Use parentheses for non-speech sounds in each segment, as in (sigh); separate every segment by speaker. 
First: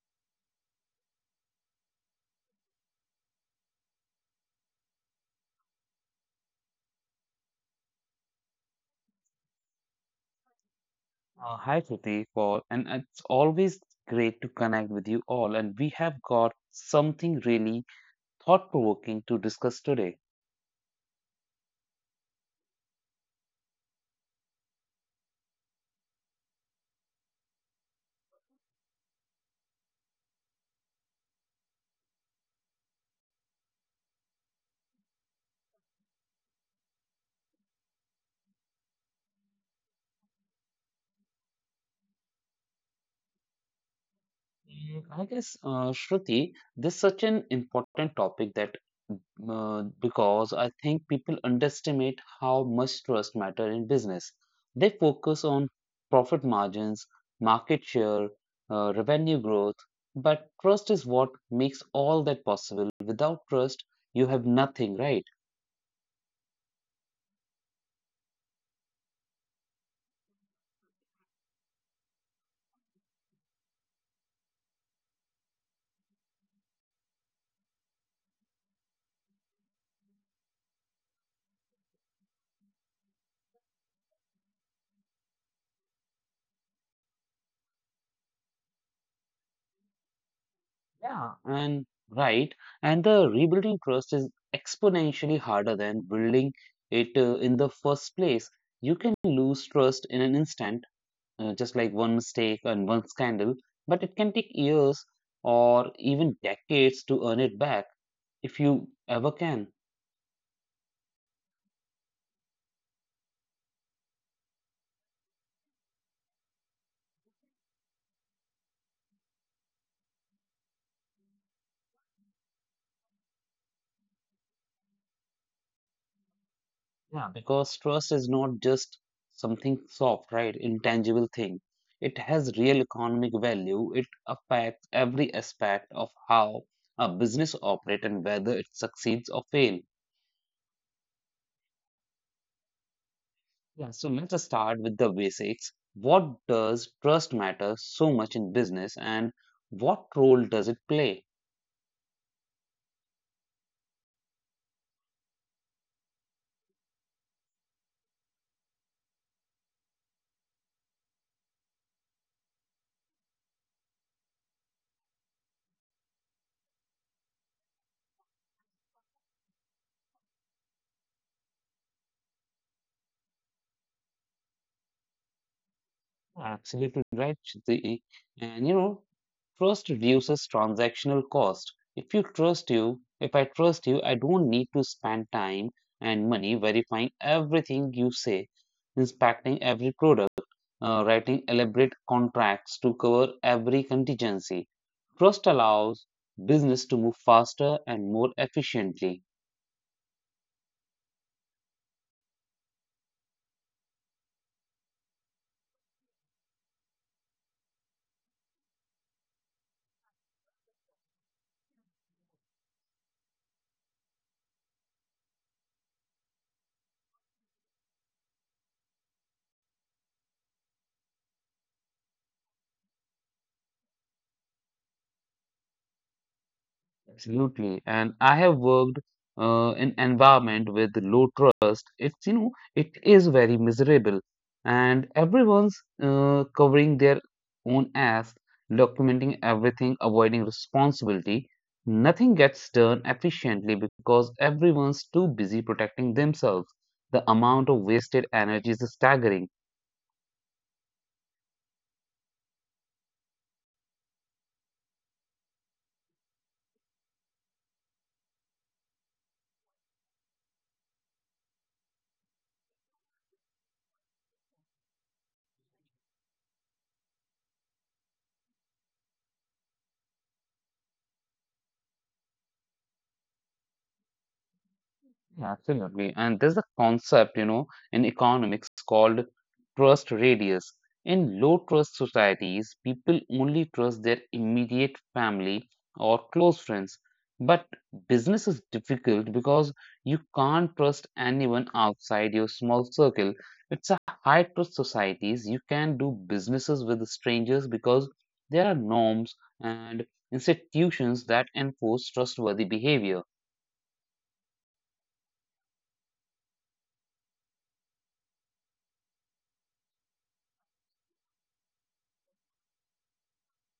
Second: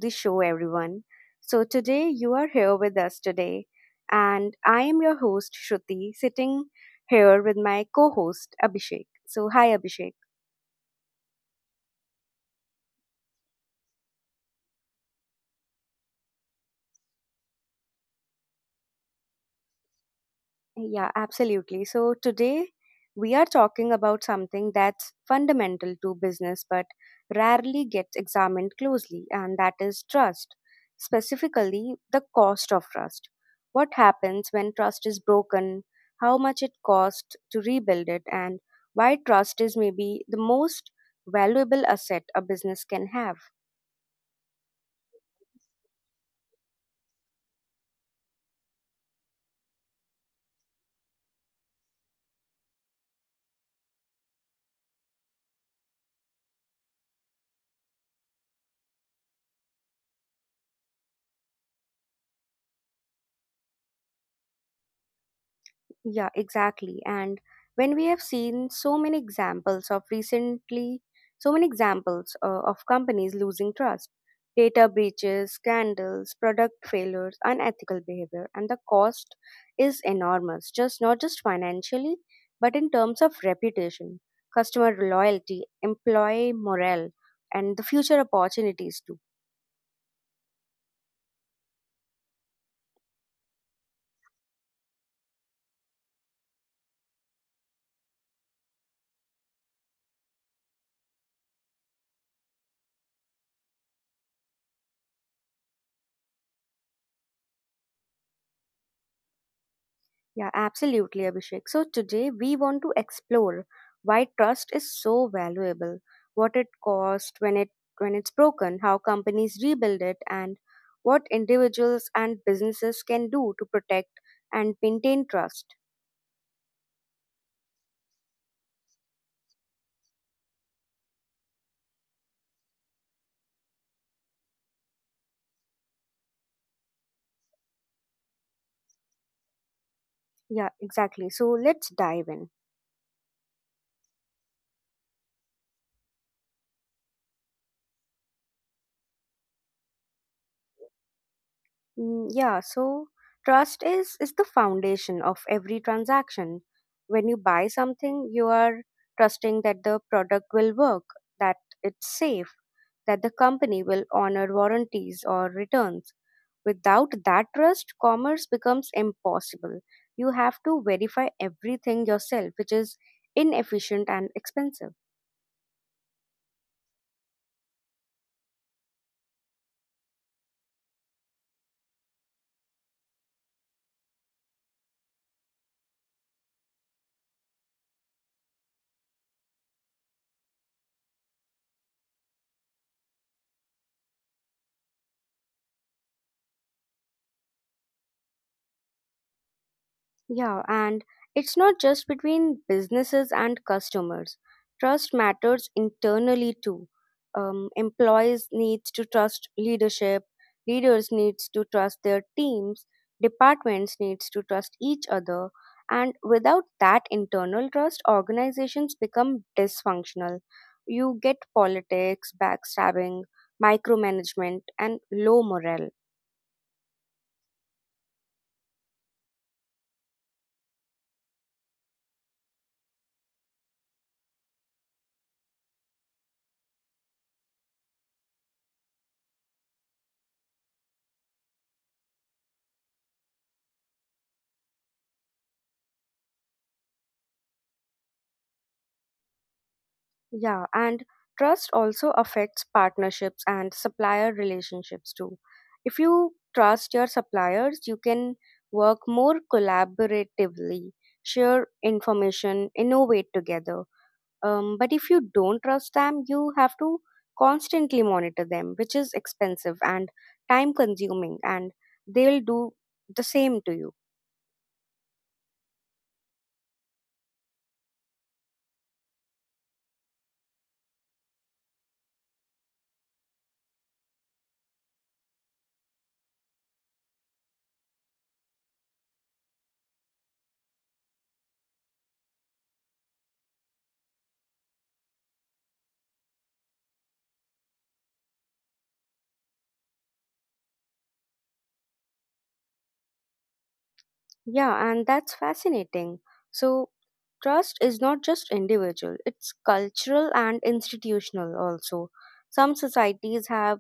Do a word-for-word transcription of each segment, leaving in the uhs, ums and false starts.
Speaker 1: the show, everyone. So today you are here with us today, and I am your host, Shruti, sitting here with my co host, Abhishek. So hi, Abhishek.
Speaker 2: Uh, hi, Shruti, Paul, and it's always great to connect with you all. And we have got something really thought-provoking to discuss today.
Speaker 1: Yeah, absolutely. So today we are talking about something that's fundamental to business but rarely gets examined closely, and that is trust, specifically the cost of trust. What happens when trust is broken, how much it costs to rebuild it, and why trust is maybe the most valuable asset a business can have.
Speaker 2: Mm, I guess, uh, Shruti, this is such an important topic that mm, uh, because I think people underestimate how much trust matter in business. They focus on profit margins, market share, uh, revenue growth, but trust is what makes all that possible. Without trust, you have nothing, right?
Speaker 1: Yeah, exactly. And when we have seen so many examples of recently, so many examples uh, of companies losing trust, data breaches, scandals, product failures, unethical behavior, and the cost is enormous, just not just financially, but in terms of reputation, customer loyalty, employee morale, and the future opportunities too.
Speaker 2: Yeah, and right. And the rebuilding trust is exponentially harder than building it uh, in the first place. You can lose trust in an instant, uh, just like one mistake and one scandal, but it can take years or even decades to earn it back if you ever can.
Speaker 1: Yeah, absolutely, Abhishek. So today we want to explore why trust is so valuable, what it costs when it when it's broken, how companies rebuild it, and what individuals and businesses can do to protect and maintain trust.
Speaker 2: Yeah, because trust is not just something soft, right? Intangible thing. It has real economic value. It affects every aspect of how a business operates and whether it succeeds or fails.
Speaker 1: Yeah, exactly. So let's dive in.
Speaker 2: Yeah, so let's start with the basics. What does trust matter so much in business and what role does it play?
Speaker 1: Mm, yeah, so trust is is the foundation of every transaction. When you buy something, you are trusting that the product will work, that it's safe, that the company will honor warranties or returns. Without that trust, commerce becomes impossible. You have to verify everything yourself, which is inefficient and expensive.
Speaker 2: Absolutely right, Shruti. And you know, trust reduces transactional cost. If you trust you, if I trust you, I don't need to spend time and money verifying everything you say, inspecting every product, uh, writing elaborate contracts to cover every contingency. Trust allows business to move faster and more efficiently.
Speaker 1: Yeah, and it's not just between businesses and customers. Trust matters internally too. Um, employees needs to trust leadership, leaders needs to trust their teams, departments needs to trust each other, and without that internal trust, organizations become dysfunctional. You get politics, backstabbing, micromanagement, and low morale.
Speaker 2: Absolutely. And I have worked uh, in environment with low trust. It's, you know, it is very miserable. And everyone's uh, covering their own ass, documenting everything, avoiding responsibility. Nothing gets done efficiently because everyone's too busy protecting themselves. The amount of wasted energy is staggering.
Speaker 1: Yeah, and trust also affects partnerships and supplier relationships too. If you trust your suppliers, you can work more collaboratively, share information, innovate together. Um, but if you don't trust them, you have to constantly monitor them, which is expensive and time consuming, and they'll do the same to you.
Speaker 2: Yeah, absolutely. And there's a concept, you know, in economics called trust radius. In low trust societies, people only trust their immediate family or close friends. But business is difficult because you can't trust anyone outside your small circle. It's a high trust societies. You can do businesses with strangers because there are norms and institutions that enforce trustworthy behavior.
Speaker 1: Yeah, and that's fascinating. So trust is not just individual, it's cultural and institutional also. Some societies have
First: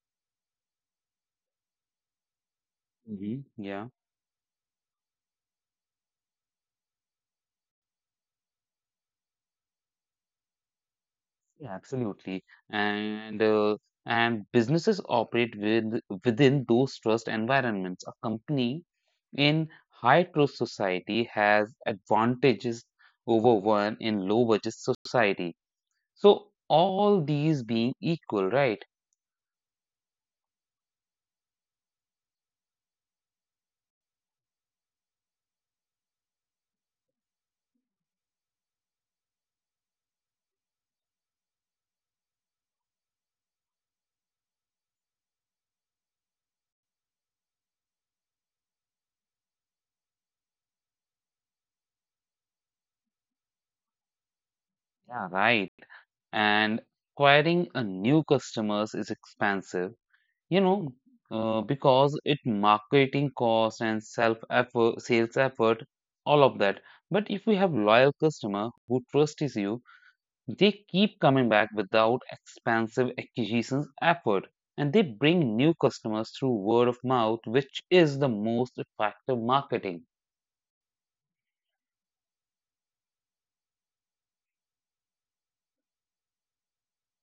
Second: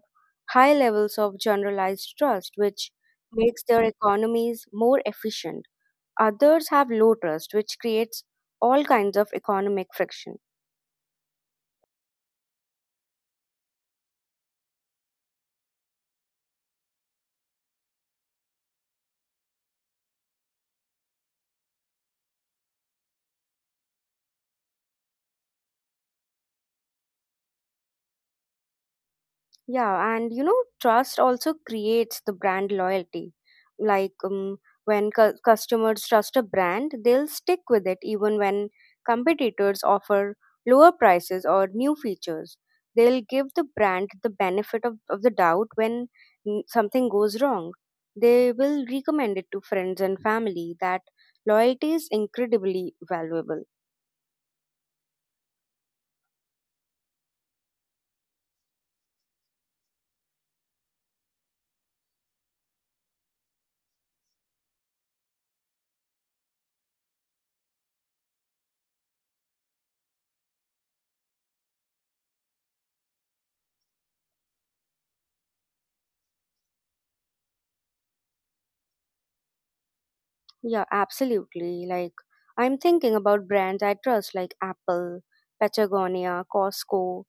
Speaker 1: high levels of generalized trust, which
Speaker 2: hmm
Speaker 1: makes their
Speaker 2: Yeah.
Speaker 1: economies more efficient. Others have low trust, which creates all kinds of economic friction.
Speaker 2: Yeah, absolutely. And uh, and businesses operate with within those trust environments. A company in high trust society has advantages over one in low budget society. So all these being equal, right?
Speaker 1: Yeah, and you know, trust also creates the brand loyalty. Like um, when cu- customers trust a brand, they'll stick with it even when competitors offer lower prices or new features. They'll give the brand the benefit of, of the doubt when mm, something goes wrong. They will recommend it to friends and family. That loyalty is incredibly valuable.
Speaker 2: Yeah, right. And acquiring a new customers is expensive. You know, uh, because it marketing cost and self effort, sales effort, all of that. But if you have loyal customer who trusts you, they keep coming back without expensive acquisitions effort, and they bring new customers through word of mouth, which is the most effective marketing.
Speaker 1: Yeah, absolutely. Like, I'm thinking about brands I trust, like Apple, Patagonia, Costco.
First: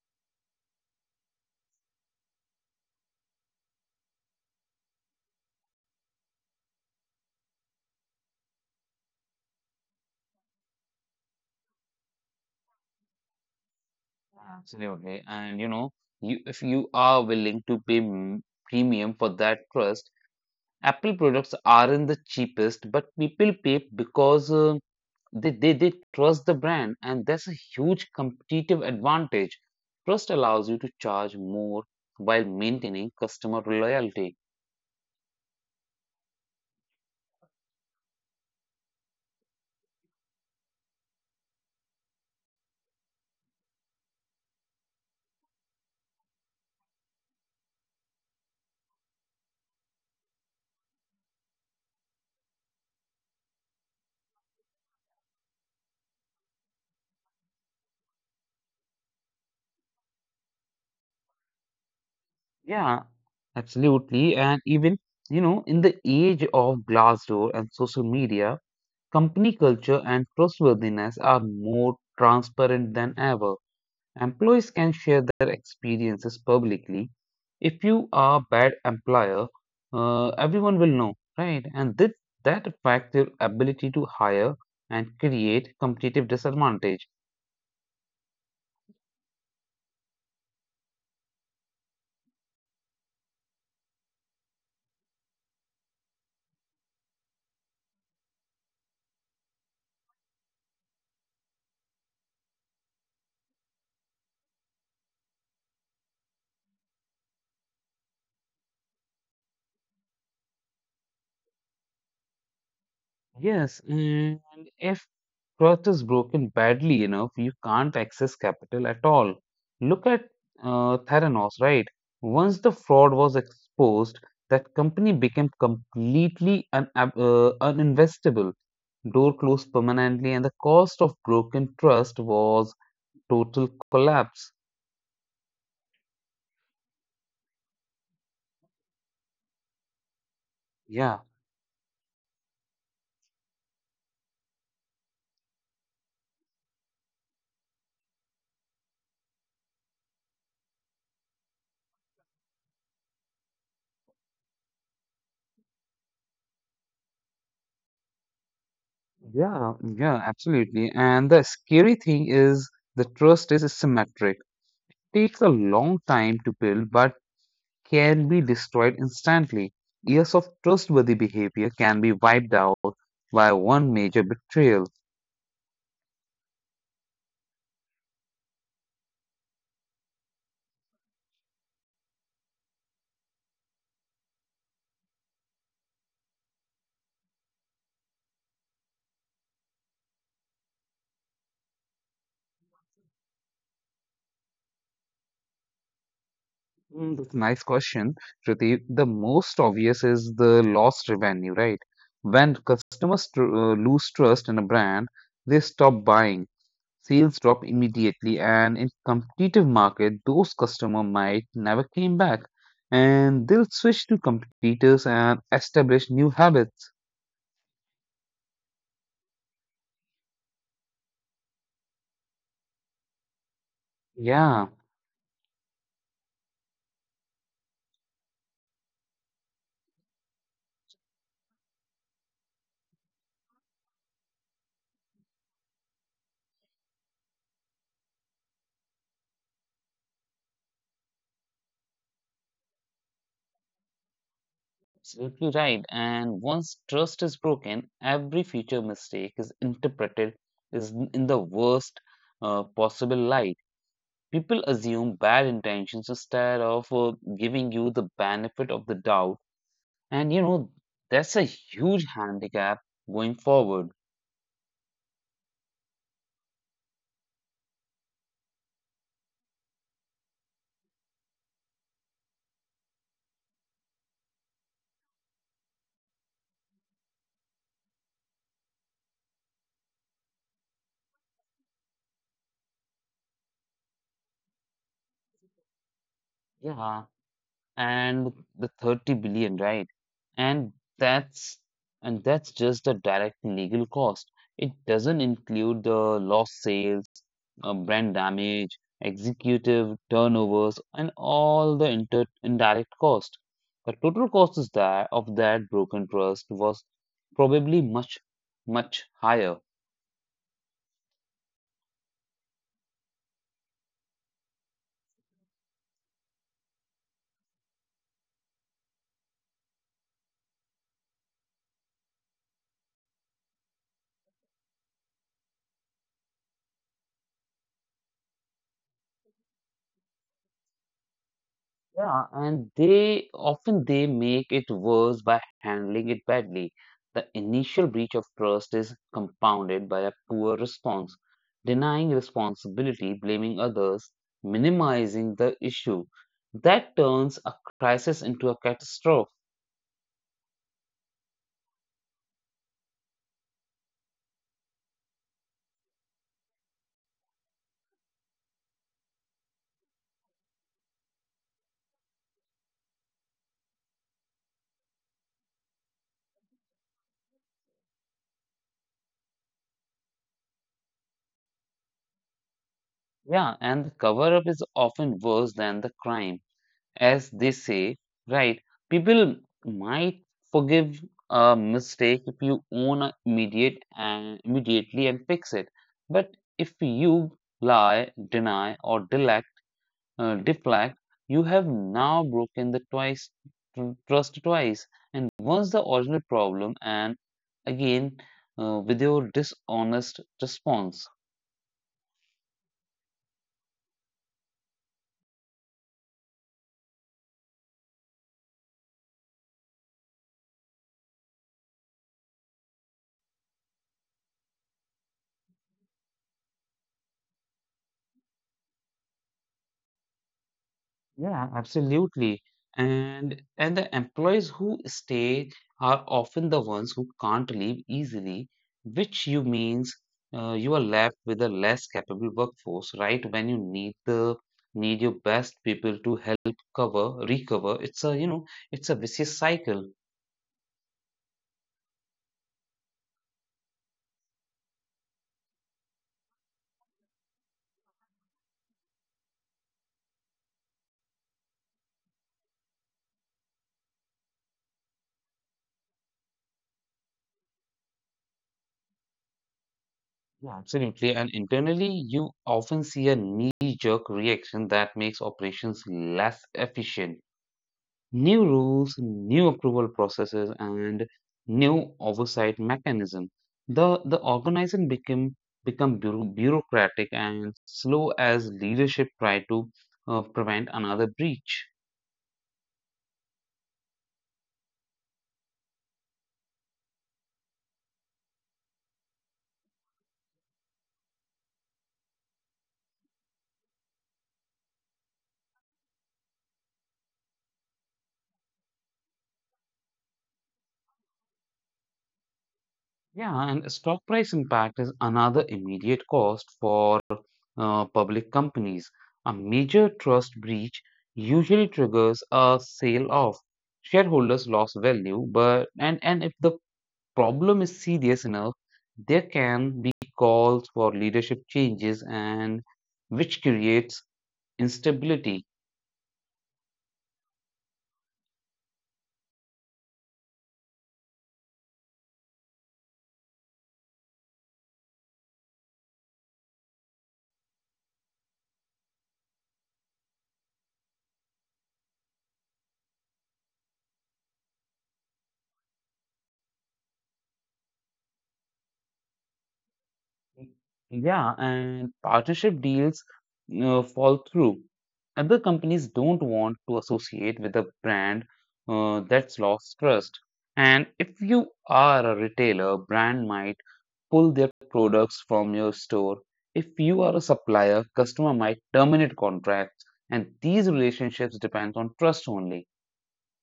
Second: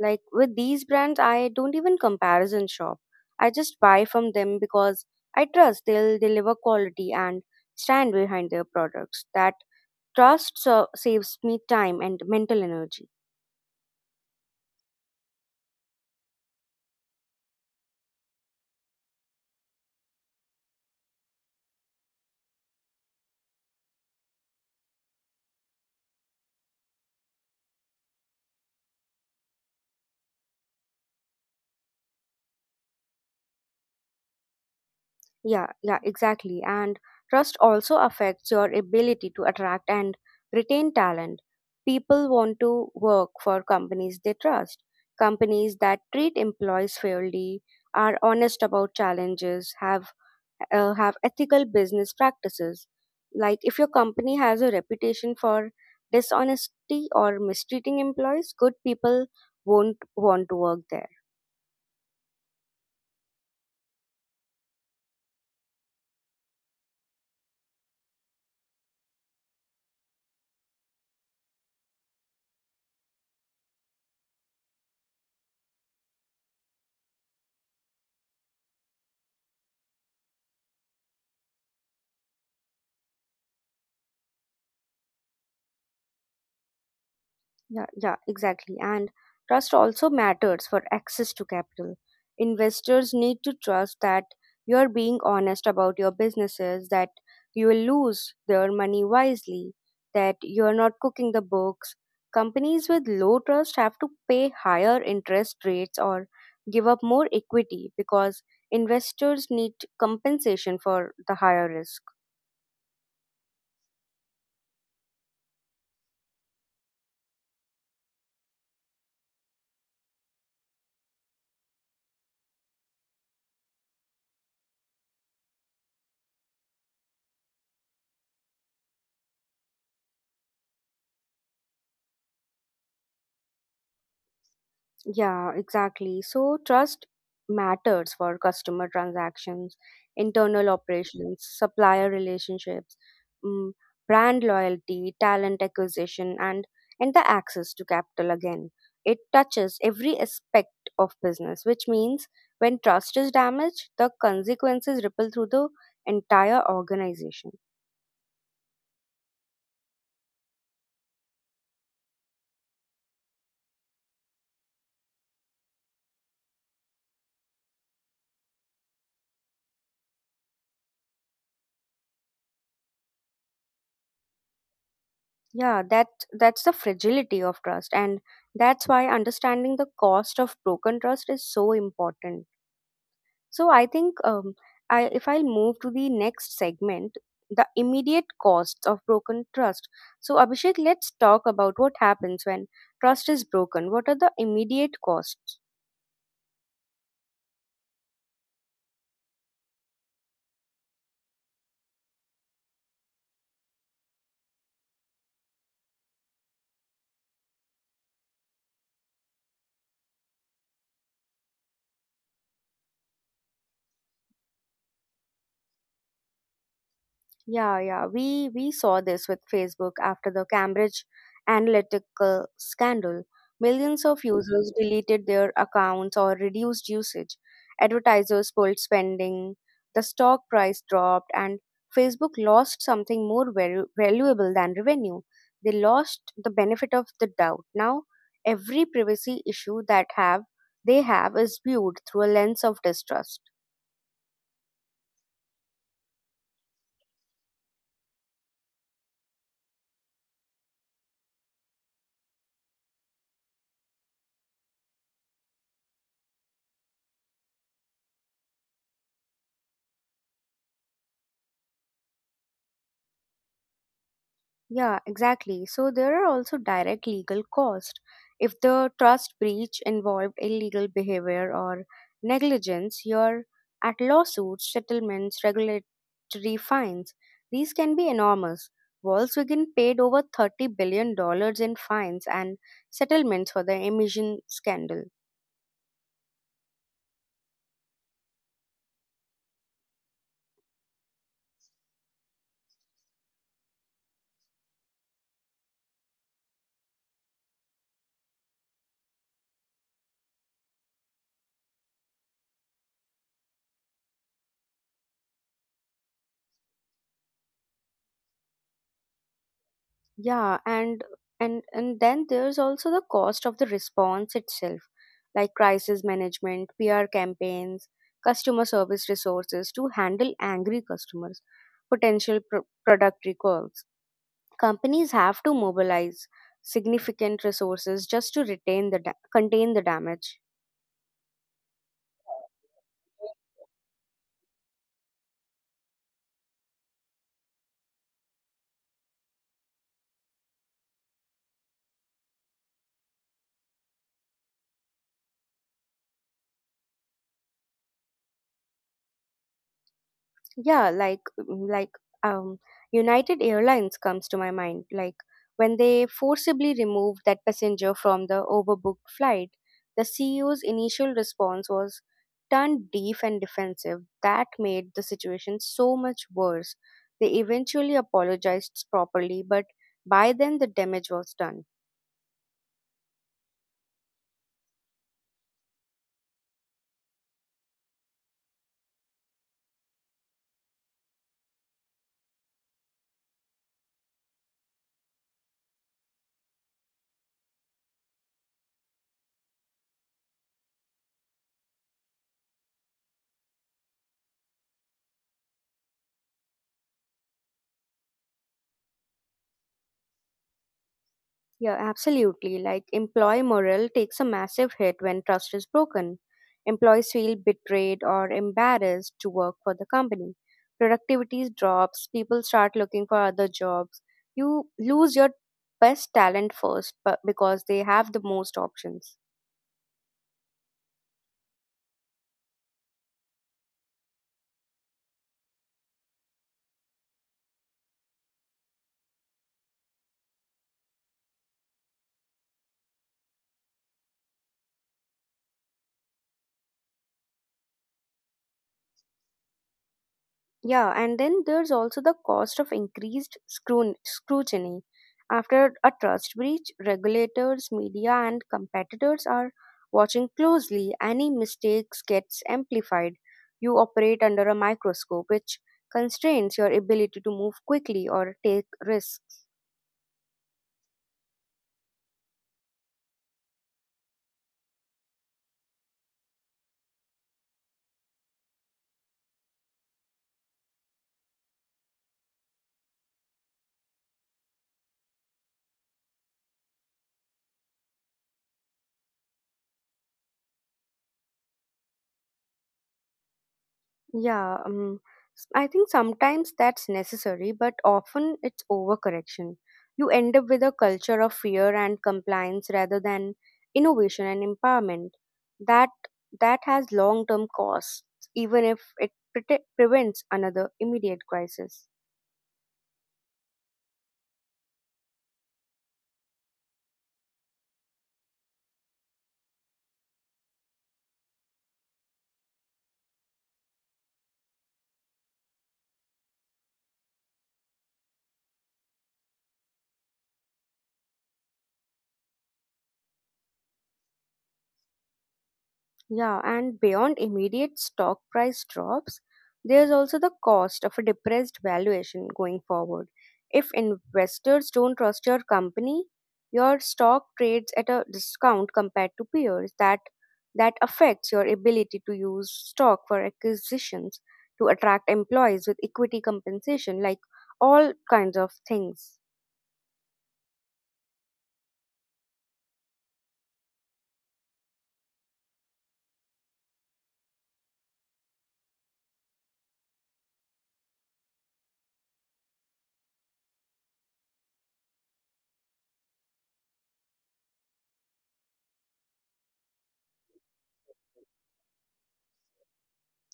Speaker 1: Like, with these brands, I don't even comparison shop. I just buy from them because I trust they'll deliver quality and stand behind their products. That trust so saves me time and mental energy.
Speaker 2: Yeah. Absolutely. And you know, you if you are willing to pay m- premium for that trust, Apple products aren't the cheapest, but people pay because uh, They, they, they trust the brand, and that's a huge competitive advantage. Trust allows you to charge more while maintaining customer loyalty.
Speaker 1: Yeah, yeah, exactly. And trust also affects your ability to attract and retain talent. People want to work for companies they trust. Companies that treat employees fairly, are honest about challenges, have uh, have ethical business practices. Like if your company has a reputation for dishonesty or mistreating employees, good people won't want to work there.
Speaker 2: Yeah, absolutely. And even, you know, in the age of Glassdoor and social media, company culture and trustworthiness are more transparent than ever. Employees can share their experiences publicly. If you are a bad employer, uh, everyone will know, right? And this, that affects your ability to hire and create competitive disadvantage.
Speaker 1: Yeah, yeah, exactly. And trust also matters for access to capital. Investors need to trust that you are being honest about your businesses, that you will lose their money wisely, that you are not cooking the books. Companies with low trust have to pay higher interest rates or give up more equity because investors need compensation for the higher risk.
Speaker 2: Yes, and if Trust is broken badly enough, you can't access capital at all. Look at uh, Theranos, right? Once the fraud was exposed, that company became completely un- uh, uninvestable. Door closed permanently, and the cost of broken trust was total collapse.
Speaker 1: Yeah, exactly. So trust matters for customer transactions, internal
Speaker 2: Yeah,
Speaker 1: operations, supplier relationships, mm, brand loyalty, talent acquisition, and and the access to capital again. It touches every aspect of business, which means when trust is damaged, the consequences ripple through the entire organization.
Speaker 2: yeah, yeah, absolutely. And the scary thing is the trust is asymmetric. Takes a long time to build, but can be destroyed instantly. Years of trustworthy behavior can be wiped out by one major betrayal.
Speaker 1: Yeah, that that's the fragility of trust, and that's why understanding the cost of broken trust is so important. So I think um, I, if I'll move to the next segment, the immediate costs of broken trust. So Abhishek, let's talk about what happens when trust is broken. What are the immediate costs?
Speaker 2: Mm, That's a nice question, Shruti. The most obvious is the lost revenue, right? When customers tr- uh, lose trust in a brand, they stop buying. Sales drop immediately, and in competitive market, those customers might never came back, and they'll switch to competitors and establish new habits.
Speaker 1: Yeah, yeah. We we saw this with Facebook after the Cambridge Analytica scandal. Millions of
Speaker 2: Yeah.
Speaker 1: users deleted their accounts or reduced usage. Advertisers pulled spending, the stock price dropped, and Facebook lost something more valu- valuable than revenue. They lost the benefit of the doubt. Now, every privacy issue that have they have is viewed through a lens of distrust.
Speaker 2: Absolutely right. And once trust is broken, every future mistake is interpreted is n- in the worst uh, possible light. People assume bad intentions instead of uh, giving you the benefit of the doubt. And you know, that's a huge handicap going forward.
Speaker 1: Yeah, exactly. So there are also direct legal costs. If the trust breach involved illegal behavior or negligence, you're at lawsuits, settlements, regulatory fines. These can be enormous. Volkswagen paid over thirty billion dollars in fines and settlements for the emission scandal.
Speaker 2: Yeah. And the thirty billion, right? And that's and that's just the direct legal cost. It doesn't include the lost sales, uh, brand damage, executive turnovers, and all the inter indirect cost. The total cost is that of that broken trust was probably much, much higher.
Speaker 1: Yeah, and and and then there's also the cost of the response itself, like crisis management, P R campaigns, customer service resources to handle angry customers, potential pro- product recalls. Companies have to mobilize significant resources just to retain the da- contain the damage.
Speaker 2: Yeah, and they often they make it worse by handling it badly. The initial breach of trust is compounded by a poor response, denying responsibility, blaming others, minimizing the issue. That turns a crisis into a catastrophe.
Speaker 1: Yeah, like mm, like um United Airlines comes to my mind, like when they forcibly removed that passenger from the overbooked flight, the C E O's initial response was turned deaf and defensive. That made the situation so much worse. They eventually apologized properly, but by then the damage was done.
Speaker 2: Yeah, and the cover up is often worse than the crime, as they say, right? People might forgive a mistake if you own a immediate and immediately and fix it, but if you lie, deny, or delect, uh, deflect, you have now broken the twice tr- trust twice, and once the original problem, and again uh, with your dishonest response.
Speaker 1: Yeah, absolutely. Like employee morale takes a massive hit when trust is broken. Employees feel betrayed or embarrassed to work for the company. Productivity drops, people start looking for other jobs. You lose your best talent first bu- because they have the most options.
Speaker 2: Yeah, absolutely. And and the employees who stay are often the ones who can't leave easily, which you means uh, you are left with a less capable workforce, right? When you need the need your best people to help cover, recover. It's a, you know, it's a vicious cycle.
Speaker 1: Yeah, and then there's also the cost of increased scrun- scrutiny. After a trust breach, regulators, media, and competitors are watching closely. Any mistakes gets amplified. You operate under a microscope, which constrains your ability to move quickly or take risks.
Speaker 2: Yeah, absolutely. And internally, you often see a knee-jerk reaction that makes operations less efficient. New rules, new approval processes, and new oversight mechanism. The the organization became become bureau- bureaucratic and slow as leadership tried to uh, prevent another breach.
Speaker 1: Yeah, um, s- I think sometimes that's necessary, but often it's overcorrection. You end up with a culture of fear and compliance rather than innovation and empowerment. That that has long-term costs, even if it prete- prevents another immediate crisis.
Speaker 2: Yeah, and stock price impact is another immediate cost for uh, public companies. A major trust breach usually triggers a sale off. Shareholders lost value, but and and if the problem is serious enough, there can be calls for leadership changes and which creates instability.
Speaker 1: Yeah, and beyond immediate stock price drops, there's also the cost of a depressed valuation going forward. If investors don't trust your company, your stock trades at a discount compared to peers. That that affects your ability to use stock for acquisitions, to attract employees with equity compensation, like all kinds of things.
Speaker 2: Yeah, and partnership deals uh, fall through. Other companies don't want to associate with a brand uh, that's lost trust. And if you are a retailer, brand might pull their products from your store. If you are a supplier, customer might terminate contracts, and these relationships depend on trust only.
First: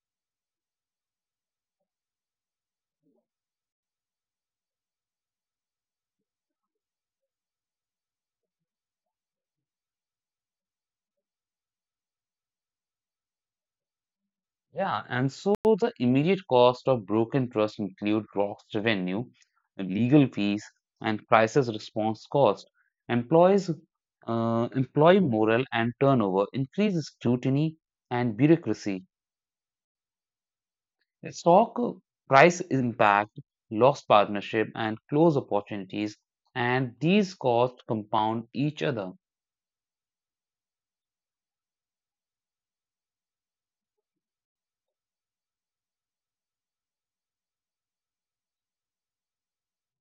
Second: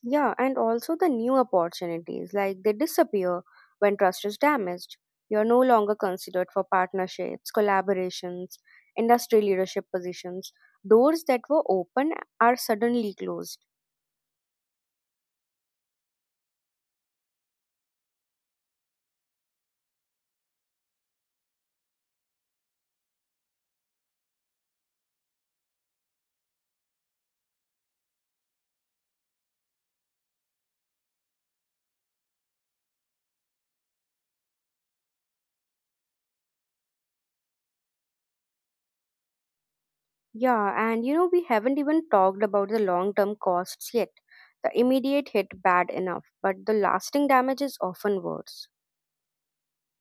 Speaker 1: Yeah, and also the new opportunities, like they disappear when trust is damaged. You're no longer considered for partnerships, collaborations, industry leadership positions. Doors that were open are suddenly closed.
Speaker 2: Yeah, and so the immediate cost of broken trust include lost revenue, legal fees, and crisis response cost. Employees, uh, Employee morale and turnover, increased scrutiny and bureaucracy. Stock price impact, lost partnership, and close opportunities, and these costs compound each other.
Speaker 1: Yeah, and you know, we haven't even talked about the long term costs yet. The immediate hit bad enough, but the lasting damage is often worse.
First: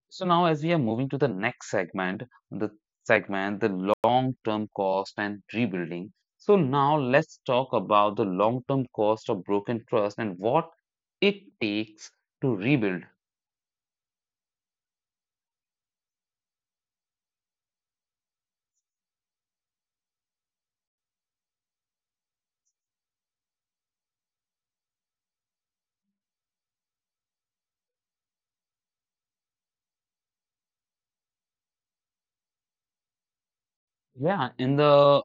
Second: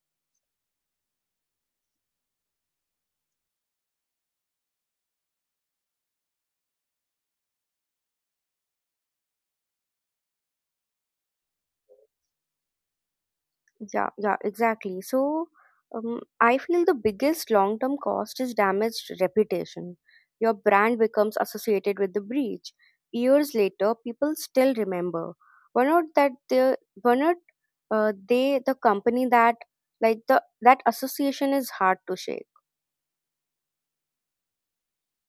Speaker 2: So now, as we are moving to the next segment, the segment, the long-term cost and rebuilding. So now let's talk about the long-term cost of broken trust and what it takes to rebuild.
Speaker 1: Yeah, yeah, exactly. So um, I feel the biggest long term cost is damaged reputation. Your brand becomes associated with the breach. Years later, people still remember. Were not that the were not uh, they the company that like the that association is hard to shake.
Speaker 2: Yeah, in the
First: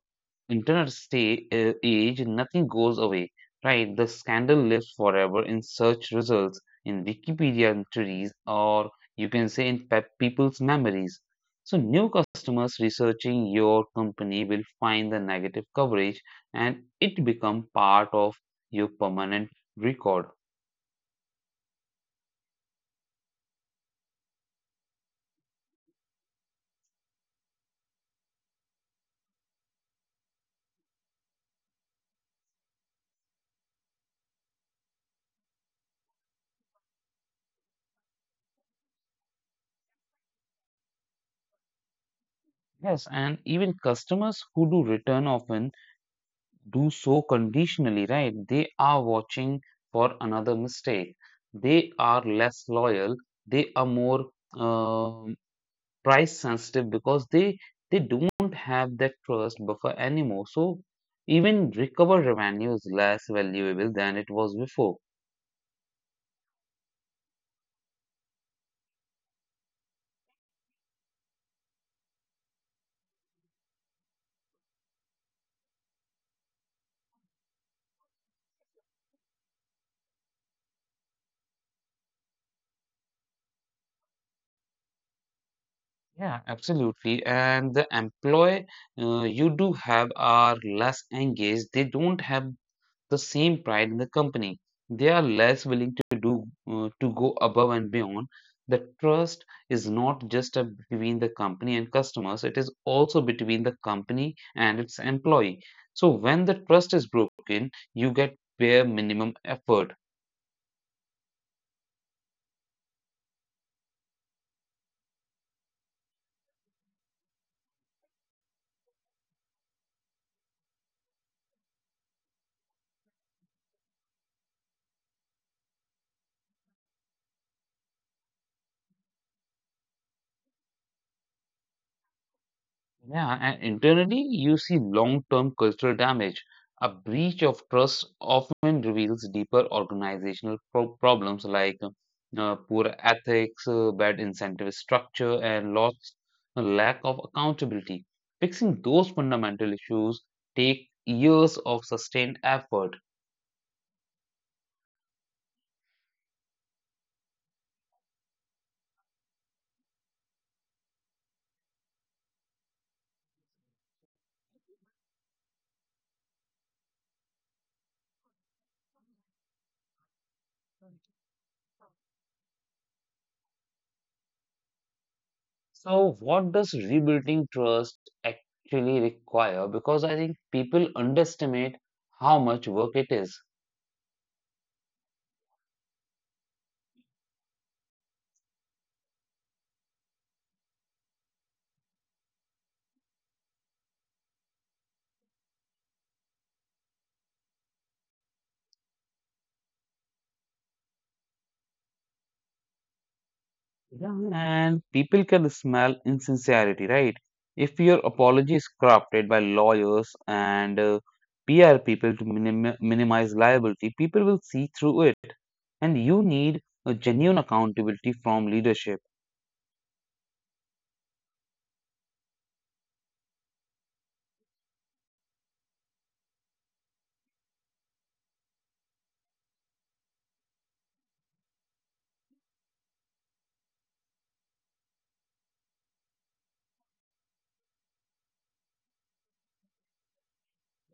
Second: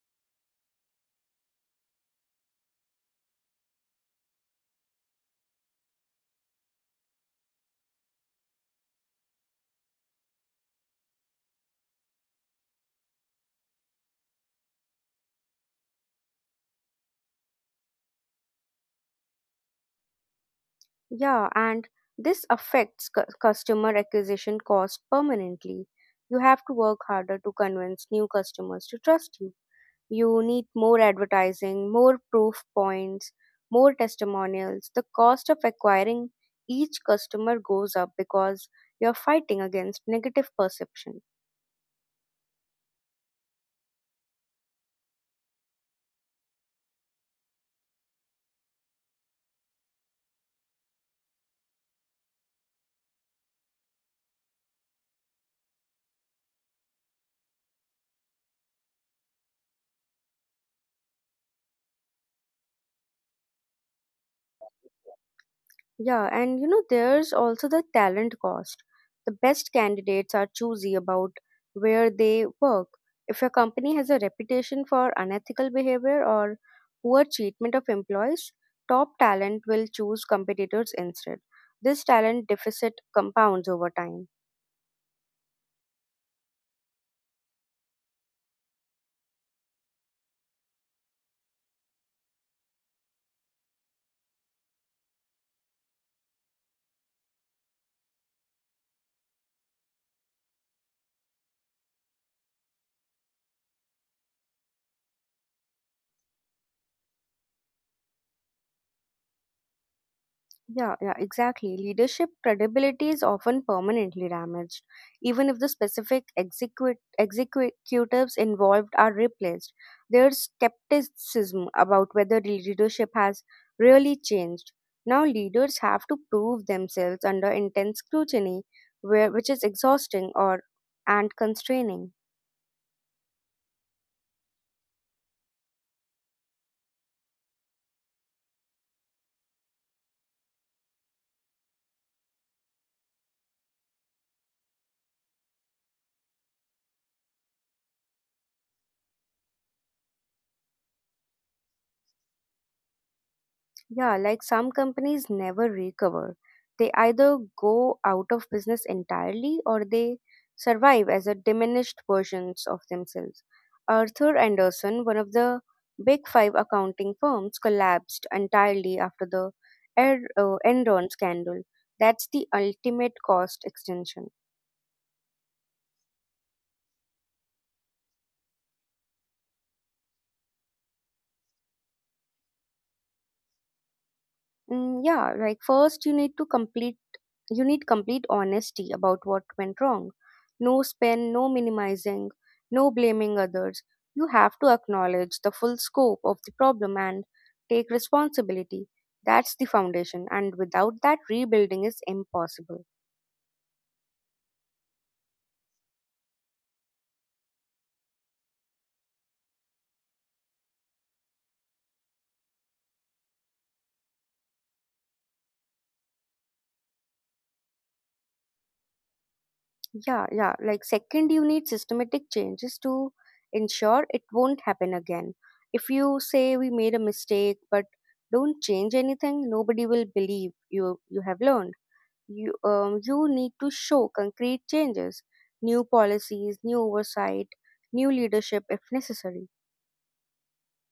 Speaker 2: internet stay, uh, age, nothing goes away, right? The scandal lives forever in search results, in Wikipedia entries, or you can say in pe- people's memories. So, new customers researching your company will find the negative coverage and it become part of your permanent record.
Speaker 1: Yeah, and this affects cu- customer acquisition cost permanently. You have to work harder to convince new customers to trust you. You need more advertising, more proof points, more testimonials. The cost of acquiring each customer goes up because you're fighting against negative perception.
Speaker 2: Yes, and even customers who do return often do so conditionally, right? They are watching for another mistake. They are less loyal. They are more um price sensitive because they they don't have that trust buffer anymore. So even recover revenue is less valuable than it was before.
Speaker 1: Yeah, and you know, there's also the talent cost. The best candidates are choosy about where they work. If your company has a reputation for unethical behavior or poor treatment of employees, top talent will choose competitors instead. This talent deficit compounds over time.
Speaker 2: Yeah, absolutely. And the employee uh, you do have are less engaged. They don't have the same pride in the company. They are less willing to do uh, to go above and beyond. The trust is not just a, between the company and customers; it is also between the company and its employee. So when the trust is broken, you get bare minimum effort.
Speaker 1: Yeah, yeah, exactly. Leadership credibility is often permanently damaged, even if the specific execu- executives involved are replaced. There's skepticism about whether the leadership has really changed. Now, leaders have to prove themselves under intense scrutiny, where, which is exhausting or and constraining.
Speaker 2: Yeah, and internally, you see long-term cultural damage. A breach of trust often reveals deeper organizational pro- problems like uh, poor ethics, uh, bad incentive structure, and lots a lack of accountability. Fixing those fundamental issues take years of sustained effort.
Speaker 1: Yeah, like some companies never recover. They either go out of business entirely or they survive as a diminished versions of themselves. Arthur Anderson, one of the big five accounting firms, collapsed entirely after the Er- uh, Enron scandal. That's the ultimate cost extension.
Speaker 2: So, what does rebuilding trust actually require? Because I think people underestimate how much work it is.
Speaker 1: Mm, yeah, like first you need to complete you need complete honesty about what went wrong. No spin, no minimizing, no blaming others. You have to acknowledge the full scope of the problem and take responsibility. That's the foundation, and without that, rebuilding is impossible.
Speaker 2: Yeah, and people can smell insincerity, right? If your apology is crafted by lawyers and uh, P R people to minim minimize liability, people will see through it. And you need a genuine accountability from leadership.
Speaker 1: Yeah, yeah. Like, second, you need systematic changes to ensure it won't happen again. If you say we made a mistake, but don't change anything, nobody will believe you you have learned. You um, you need to show concrete changes, new policies, new oversight, new leadership if necessary.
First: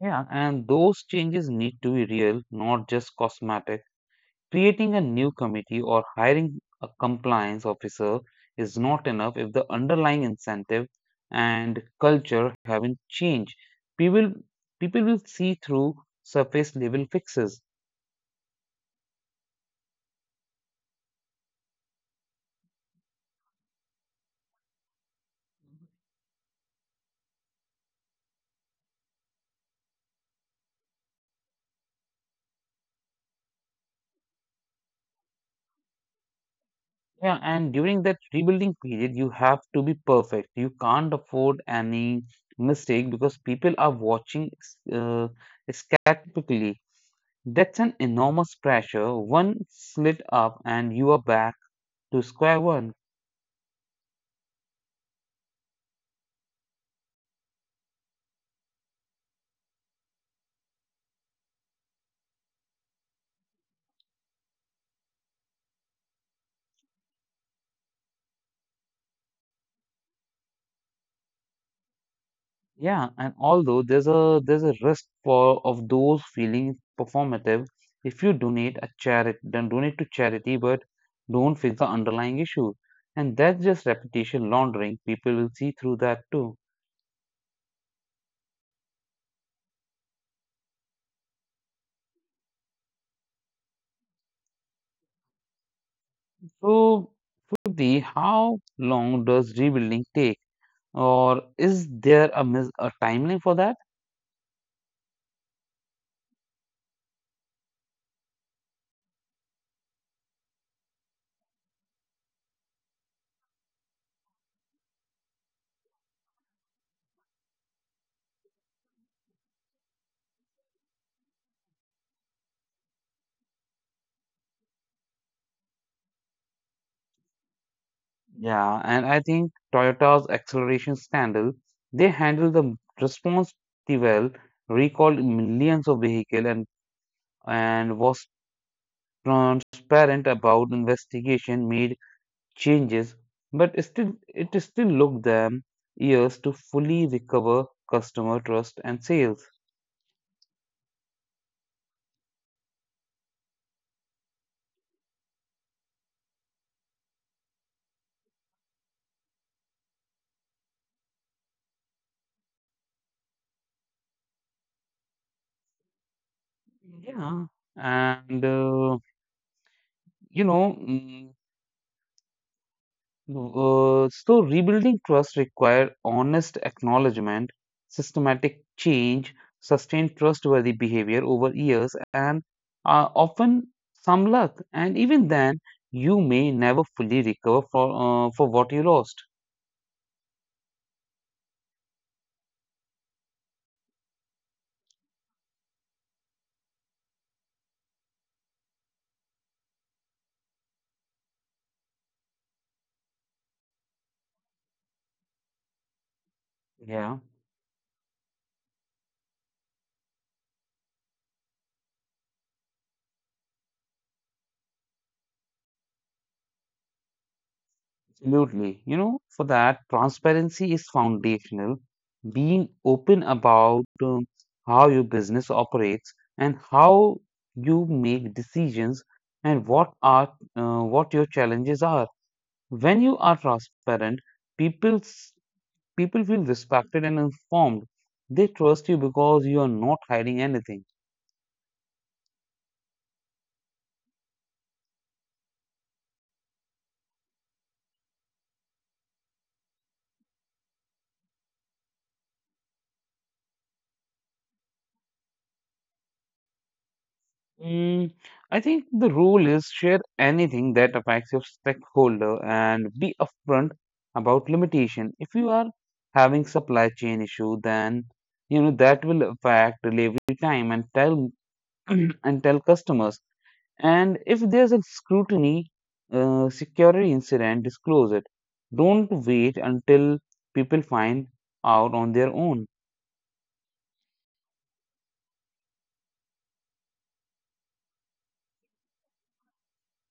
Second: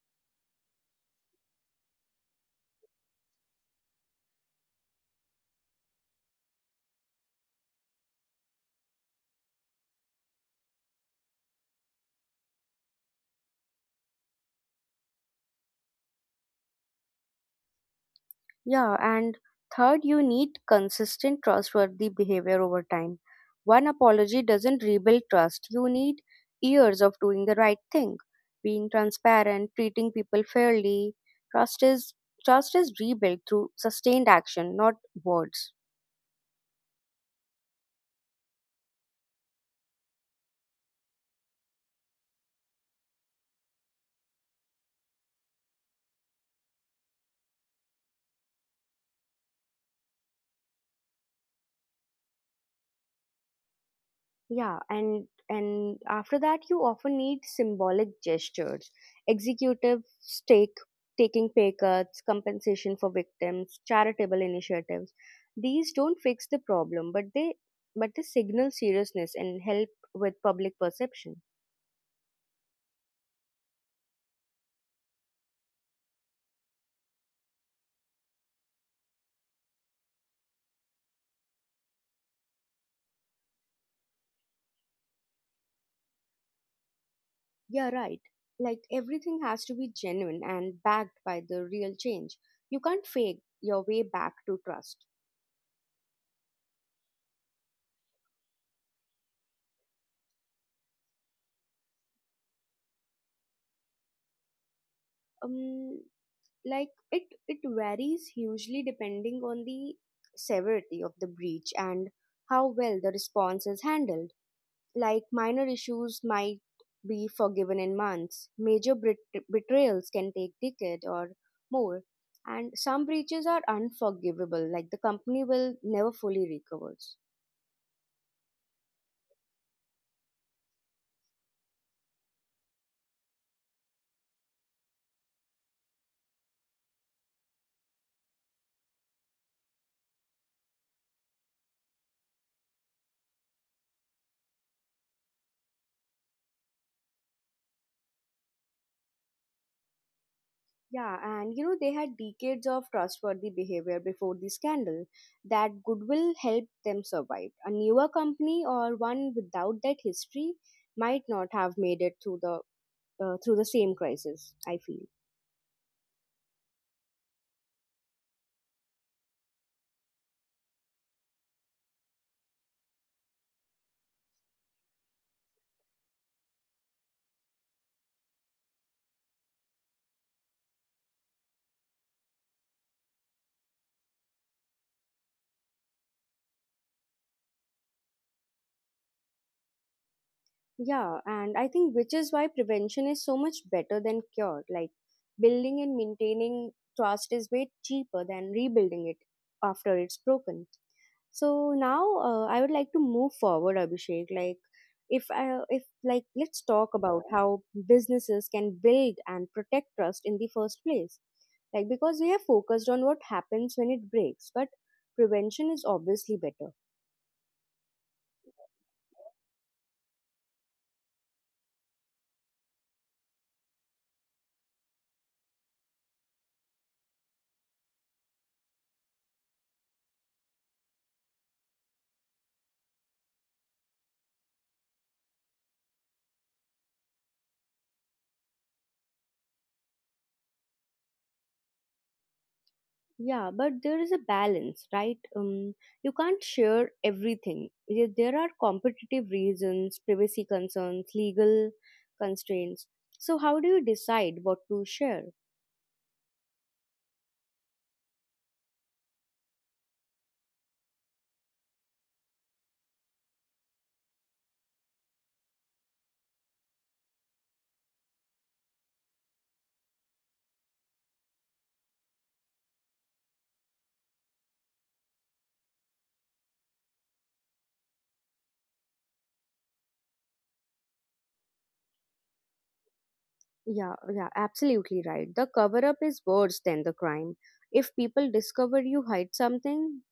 Speaker 2: Yeah, and those changes need to be real, not just cosmetic. Creating a new committee or hiring a compliance officer is not enough if the underlying incentive and culture haven't changed. People, People will see through surface level fixes.
Speaker 1: Yeah, and third, you need consistent trustworthy behavior over time. One apology doesn't rebuild trust. You need years of doing the right thing, being transparent, treating people fairly. Trust is trust is rebuilt through sustained action, not words.
Speaker 2: Yeah, and during that rebuilding period, you have to be perfect. You can't afford any mistake because people are watching uh, skeptically. That's an enormous pressure. One slip up, and you are back to square one.
Speaker 1: Yeah, and and after that, you often need symbolic gestures, executives take taking pay cuts, compensation for victims, charitable initiatives. These don't fix the problem, but they but they signal seriousness and help with public perception.
Speaker 2: Yeah, and although there's a there's a risk for of those feeling performative if you donate a charity then donate to charity but don't fix the underlying issue. And that's just reputation laundering. People will see through that too.
Speaker 1: Yeah, right. Like everything has to be genuine and backed by the real change. You can't fake your way back to trust.
Speaker 2: So, Shruti, how long does rebuilding take? Or is there a, mis- a timeline for that?
Speaker 1: Um, like it it varies hugely depending on the severity of the breach and how well the response is handled. Like minor issues might be forgiven in months, major bet- betrayals can take decade or more, and some breaches are unforgivable, like the company will never fully recovers.
Speaker 2: Yeah, and I think Toyota's acceleration scandal, they handled the response pretty well, recalled millions of vehicles and and was transparent about investigation made changes, but still it still took them years to fully recover customer trust and sales.
Speaker 1: Yeah, and you know, they had decades of trustworthy behavior before the scandal. That goodwill helped them survive. A newer company or one without that history might not have made it through the uh, through the same crisis, I feel.
Speaker 2: Yeah, and uh, you know. mm, No. Uh, so rebuilding trust requires honest acknowledgement, systematic change, sustained trustworthy behavior over years, and uh, often some luck. And even then, you may never fully recover for uh, for what you lost.
Speaker 1: Yeah, and I think which is why prevention is so much better than cure. Like building and maintaining trust is way cheaper than rebuilding it after it's broken. So now uh, I would like to move forward, Abhishek. Like if I, if like let's talk
Speaker 2: Yeah.
Speaker 1: about how businesses can build and protect trust in the first place, like because we have focused on what happens when it breaks, but prevention is obviously better.
Speaker 2: Absolutely. You know, for that, transparency is foundational. Being open about um, how your business operates and how you make decisions and what are uh, what your challenges are. When you are transparent, people s- people feel respected and informed. They trust you because you are not hiding anything.
Speaker 1: Yeah, but there is a balance, right? Um, you can't share everything. There there are competitive reasons, privacy concerns, legal constraints. So, how do you decide what to share?
Speaker 2: Mm, I think the rule is share anything that affects your stakeholder and be upfront about limitation. If you are having supply chain issue, then you know that will affect delivery time and tell (clears throat) and tell customers. And if there's a scrutiny uh, security incident, disclose it. Don't wait until people find out on their own.
Speaker 1: Yeah, yeah, absolutely right. The cover up is worse than the crime. If people discover you hide something,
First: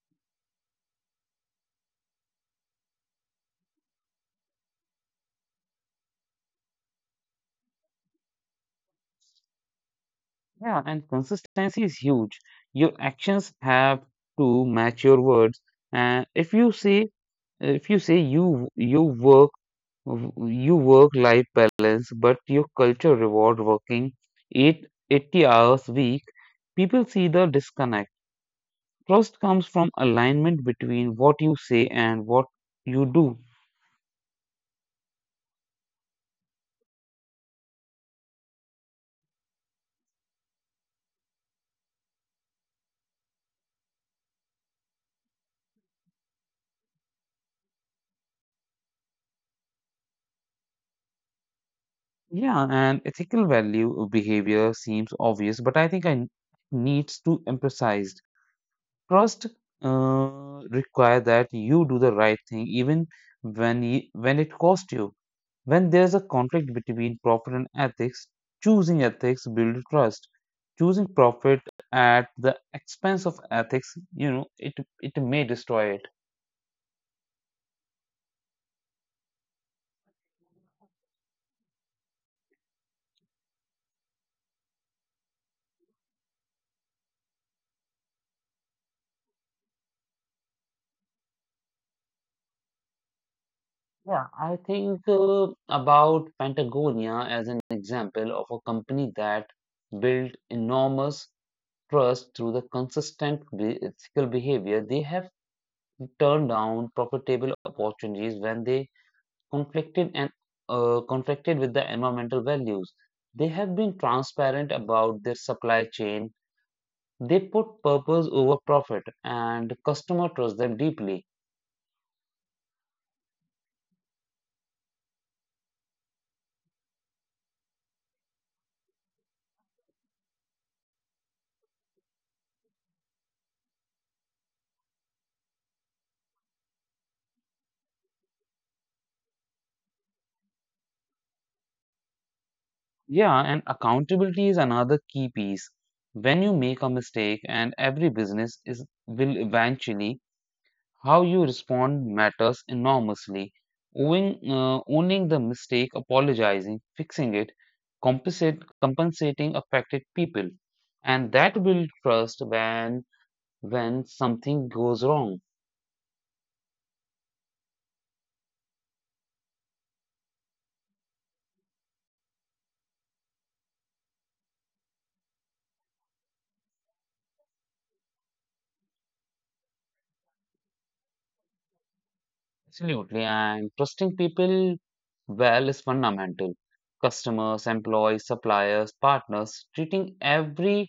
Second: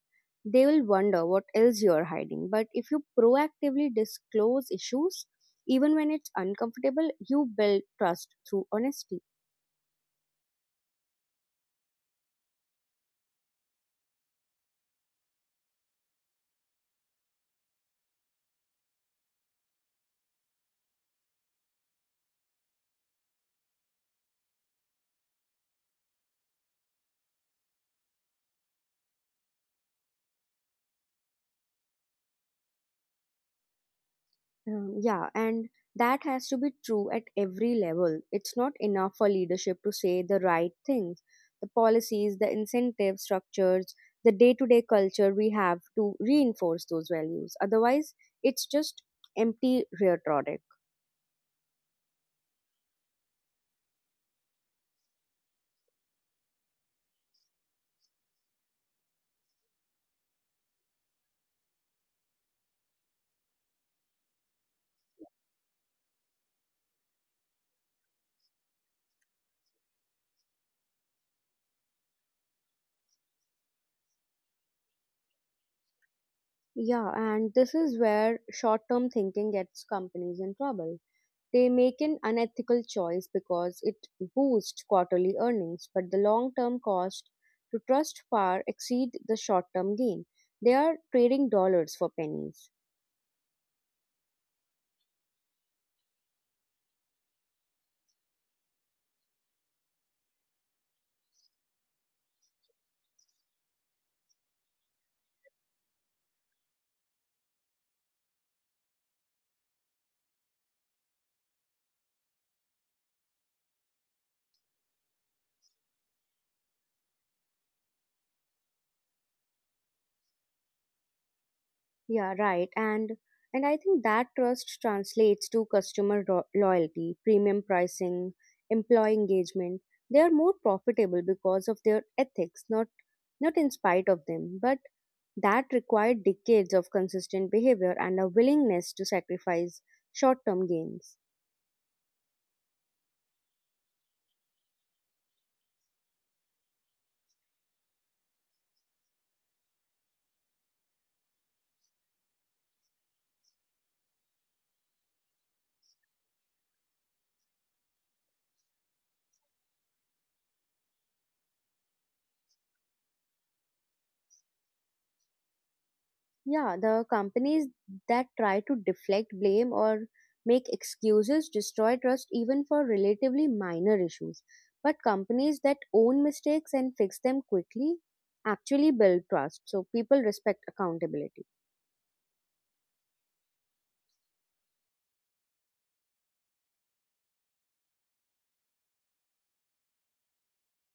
Speaker 1: they will wonder what else you are hiding. But if you proactively disclose issues, even when it's uncomfortable, you build trust through honesty.
Speaker 2: Yeah, and consistency is huge. Your actions have to match your words. And if you say if you say you you work you work life balance, but your culture reward working eight eighty hours a week, people see the disconnect. Trust comes from alignment between what you say and what you do.
Speaker 1: Um, yeah, and that has to be true at every level. It's not enough for leadership to say the right things. The policies, the incentive structures, the day to day culture we have to reinforce those values. Otherwise, it's just empty rhetoric.
Speaker 2: Yeah, and ethical value behavior seems obvious, but I think I n- needs to emphasize. Trust uh, require that you do the right thing even when you, when it costs you. When there's a conflict between profit and ethics, choosing ethics builds trust. Choosing profit at the expense of ethics, you know, it it may destroy it.
Speaker 1: Yeah, and this is where short term thinking gets companies in trouble. They make an unethical choice because it boosts quarterly earnings, but the long term cost to trust far exceed the short term gain. They are trading dollars for pennies.
Speaker 2: Yeah, I think uh, about Patagonia as an example of a company that built enormous trust through the consistent be- ethical behavior. They have turned down profitable opportunities when they conflicted and uh, conflicted with the environmental values. They have been transparent about their supply chain. They put purpose over profit, and customer trust them deeply.
Speaker 1: Yeah, right. And and I think that trust translates to customer ro- loyalty, premium pricing, employee engagement. They are more profitable because of their ethics, not not in spite of them, but that required decades of consistent behavior and a willingness to sacrifice short term gains.
Speaker 2: Yeah, and accountability is another key piece. When you make a mistake, and every business is will eventually, how you respond matters enormously. Owing, uh, owning the mistake, apologizing, fixing it, compensate, compensating affected people, and that build trust when when something goes wrong.
Speaker 1: Yeah, the companies that try to deflect blame or make excuses destroy trust even for relatively minor issues. But companies that own mistakes and fix them quickly actually build trust, so people respect accountability.
Speaker 2: Absolutely, and trusting people well is fundamental. Customers, employees, suppliers, partners, treating everyone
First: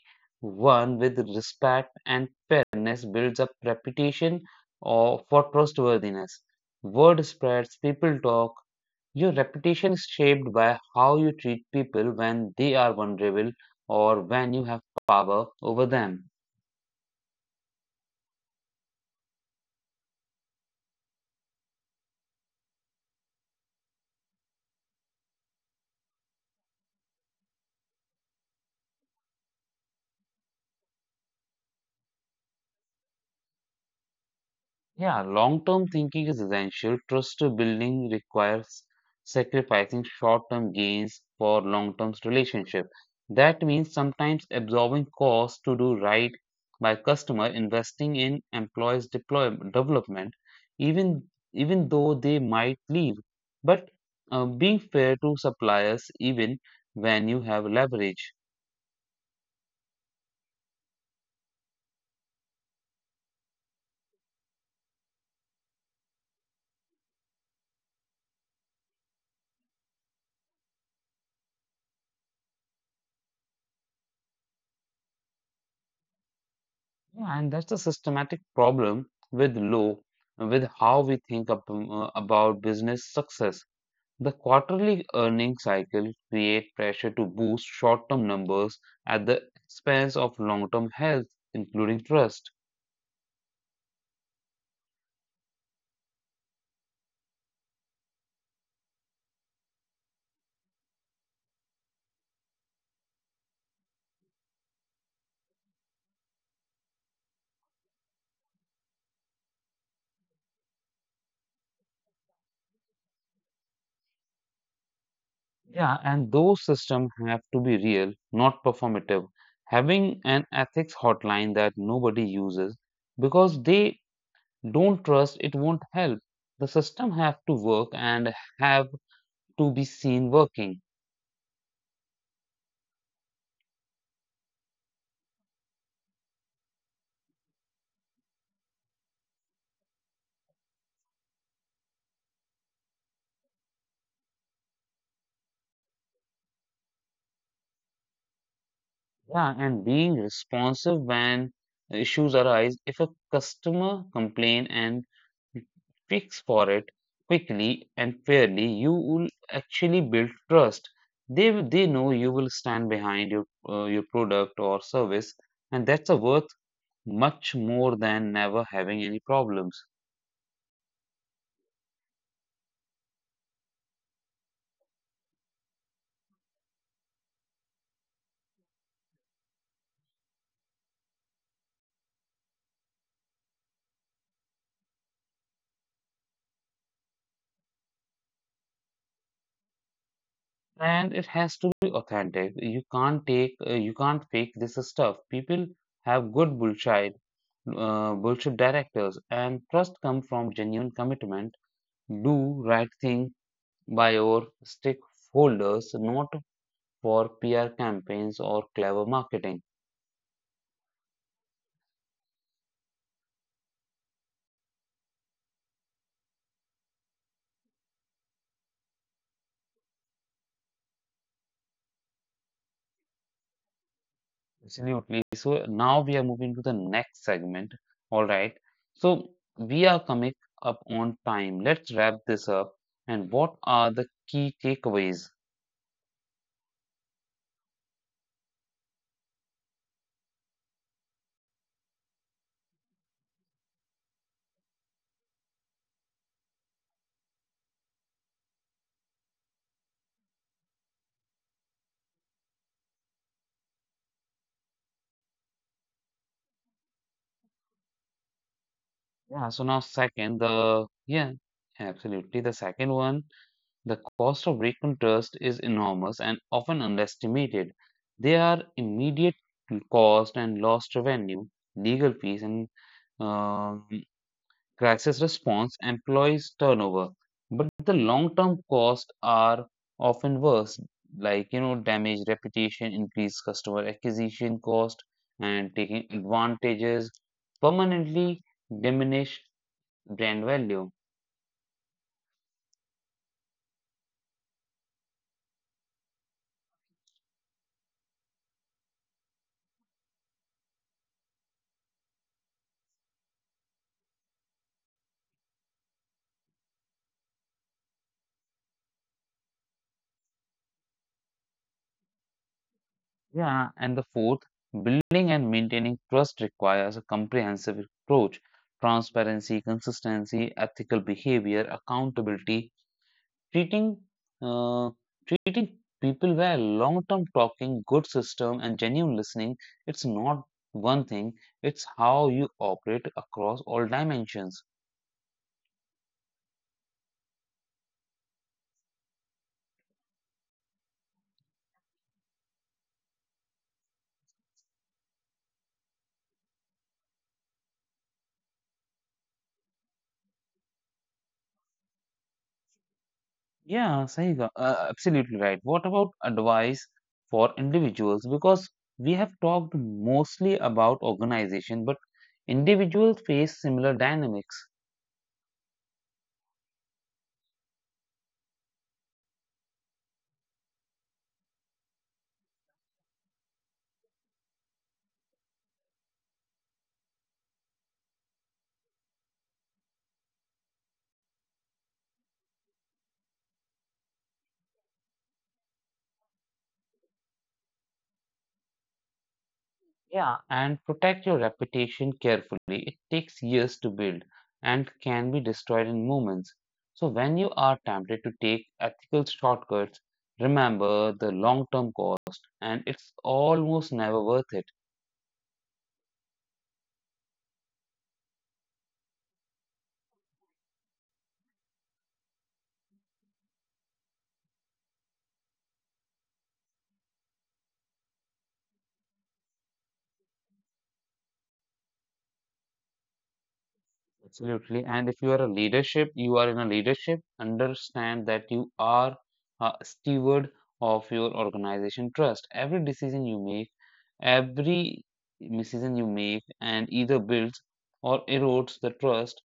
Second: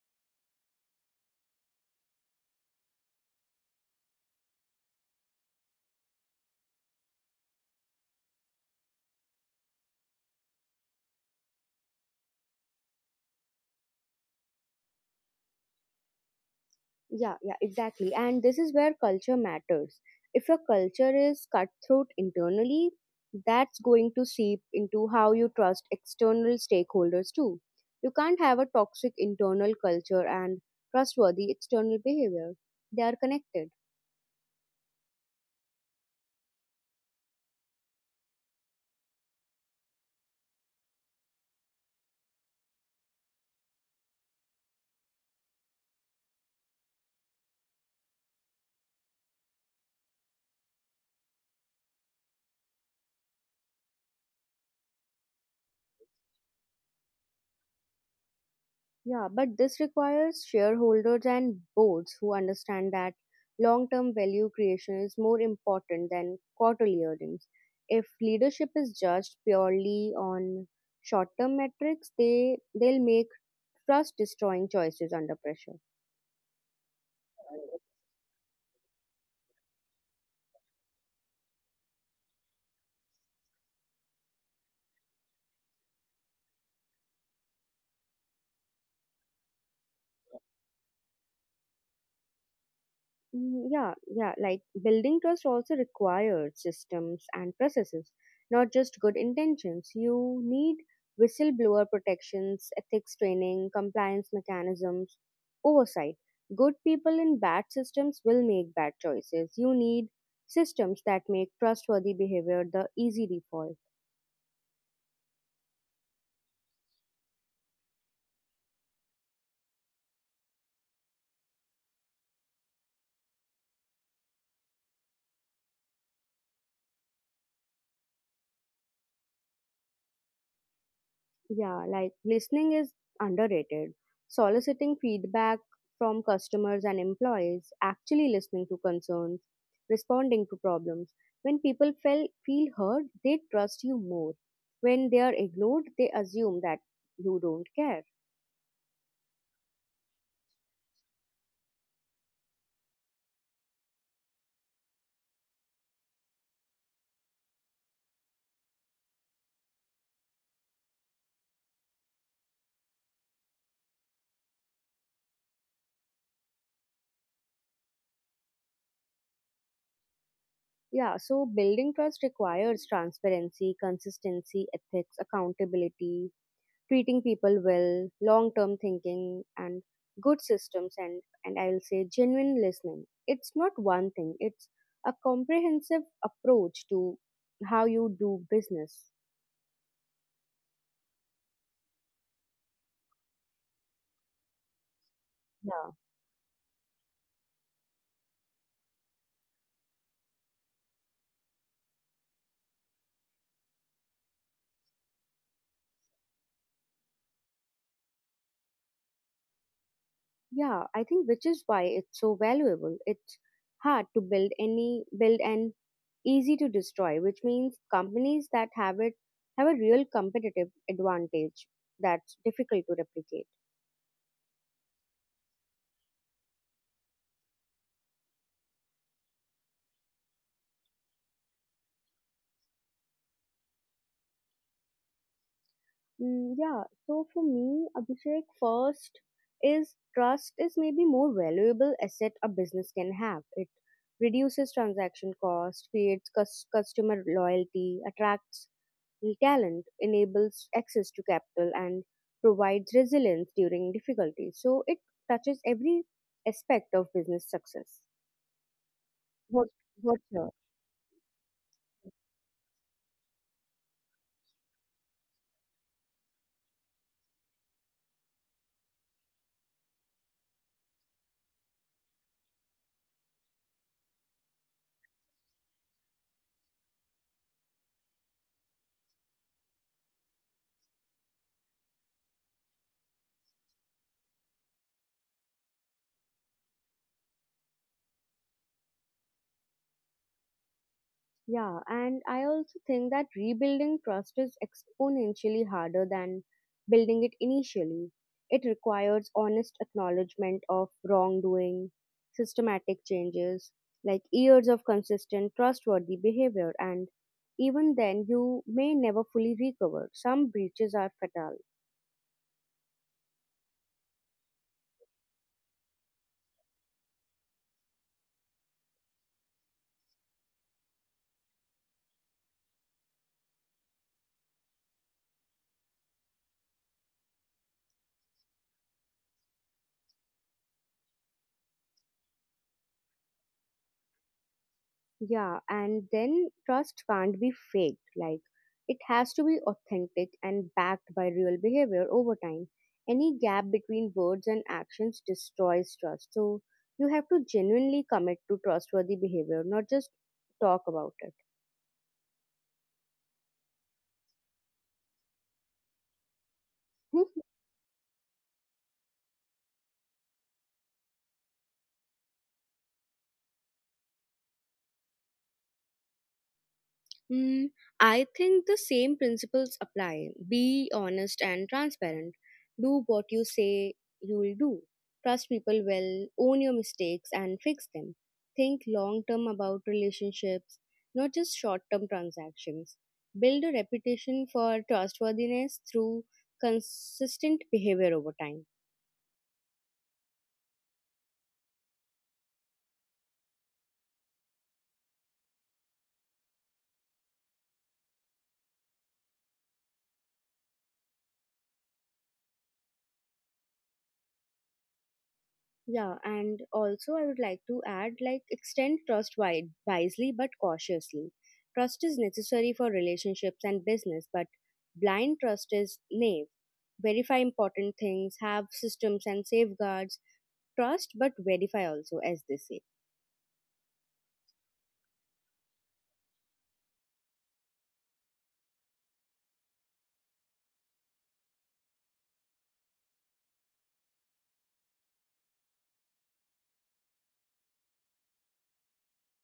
Speaker 2: with respect and fairness builds up reputation or for trustworthiness. Word spreads, people talk. Your reputation is shaped by how you treat people when they are vulnerable or when you have power over them.
Speaker 1: Yeah, yeah, exactly. And this is where culture matters. If your culture is cutthroat internally, that's going to seep into how you trust external stakeholders too. You can't have a toxic internal culture and trustworthy external behavior. They are connected.
Speaker 2: Yeah, long-term thinking is essential. Trust building requires sacrificing short-term gains for long-term relationship. That means sometimes absorbing costs to do right by customer, investing in employees' deploy development, even even though they might leave. But uh, being fair to suppliers even when you have leverage.
Speaker 1: Yeah, but this requires shareholders and boards who understand that long term value creation is more important than quarterly earnings. If leadership is judged purely on short term metrics, they, they'll make trust destroying choices under pressure.
Speaker 2: Yeah, and that's a systematic problem with low, with how we think ab- uh, about business success. The quarterly earning cycle create pressure to boost short-term numbers at the expense of long-term health, including trust.
Speaker 1: Mm, Yeah, yeah, like building trust also requires systems and processes, not just good intentions. You need whistleblower protections, ethics training, compliance mechanisms, oversight. Good people in bad systems will make bad choices. You need systems that make trustworthy behavior the easy default.
Speaker 2: Yeah, and those systems have to be real, not performative. Having an ethics hotline that nobody uses because they don't trust it won't help. The system have to work and have to be seen working.
Speaker 1: Yeah, like listening is underrated. Soliciting feedback from customers and employees, actually listening to concerns, responding to problems. When people feel, feel heard, they trust you more. When they are ignored, they assume that you don't care.
Speaker 2: Yeah, and being responsive when issues arise. If a customer complain and fix for it quickly and fairly, you will actually build trust. They will- they know you will stand behind your uh, your product or service, and that's a worth much more than never having any problems.
Speaker 1: Yeah, so building trust requires transparency, consistency, ethics, accountability, treating people well, long term thinking, and good systems, and, and I'll say genuine listening. It's not one thing, it's a comprehensive approach to how you do business.
Speaker 2: And it has to be authentic. You can't take uh, you can't fake this stuff. People
Speaker 1: Yeah.
Speaker 2: have good bullshit uh, bullshit directors, and trust come from genuine commitment, do right thing by your stakeholders, not for PR campaigns or clever marketing.
Speaker 1: Yeah, I think which is why it's so valuable. It's hard to build any build and easy to destroy, which means companies that have it have a real competitive advantage that's difficult to replicate.
Speaker 2: Absolutely. So now we are moving to the next segment. All right, so we are coming up on time. Let's wrap this up, and what are the key takeaways?
Speaker 1: Mm, yeah, so for me, Abhishek, first is trust is maybe more valuable asset a business can have. It reduces transaction cost, creates cus- customer loyalty, attracts talent, enables access to capital, and provides resilience during difficulties. So it touches every aspect of business success.
Speaker 2: Yeah, so
Speaker 1: What
Speaker 2: now
Speaker 1: what's
Speaker 2: second,
Speaker 1: your—
Speaker 2: the yeah, absolutely. The second one, the cost of recon trust is enormous and often underestimated. There are immediate cost and lost revenue, legal fees, and um, crisis response, employees turnover. But the long-term costs are often worse, like you know, damage, reputation, increased customer acquisition cost, and taking advantages permanently diminish brand value.
Speaker 1: Yeah, and I also think that rebuilding trust is exponentially harder than building it initially. It requires honest acknowledgement of wrongdoing, systematic changes, like years of consistent trustworthy behavior, and even then you may never fully recover. Some breaches are fatal.
Speaker 2: Yeah, and the fourth, building and maintaining trust requires a comprehensive approach. Transparency, consistency, ethical behavior, accountability, treating uh, treating people well, long-term talking, good system, and genuine listening. It's not one thing; it's how you operate across all dimensions.
Speaker 1: Yeah, and then trust can't be faked. Like, it has to be authentic and backed by real behavior over time. Any gap between words and actions destroys trust. So, you have to genuinely commit to trustworthy behavior, not just talk about it.
Speaker 2: Yeah, Sahiga, uh, absolutely right. What about advice for
Speaker 1: (laughs)
Speaker 2: individuals? Because we have talked mostly about organization, but individuals face similar dynamics.
Speaker 1: Mm, I think the same principles apply. Be honest and transparent. Do what you say you will do. Trust people well, own your mistakes and fix them. Think long term about relationships, not just short term transactions. Build a reputation for trustworthiness through consistent behavior over time.
Speaker 2: Yeah, and protect your reputation carefully. It takes years to build and can be destroyed in moments. So when you are tempted to take ethical shortcuts, remember the long-term cost, and it's almost never worth it.
Speaker 1: Yeah, and also I would like to add like extend trust wide, wisely but cautiously. Trust is necessary for relationships and business, but blind trust is naive. Verify important things, have systems and safeguards. Trust but verify also, as they say.
Speaker 2: Absolutely. And if you are a leadership, you are in a leadership, understand that you are a steward of your organization trust. Every decision you make, every decision you make, and either builds or erodes the trust,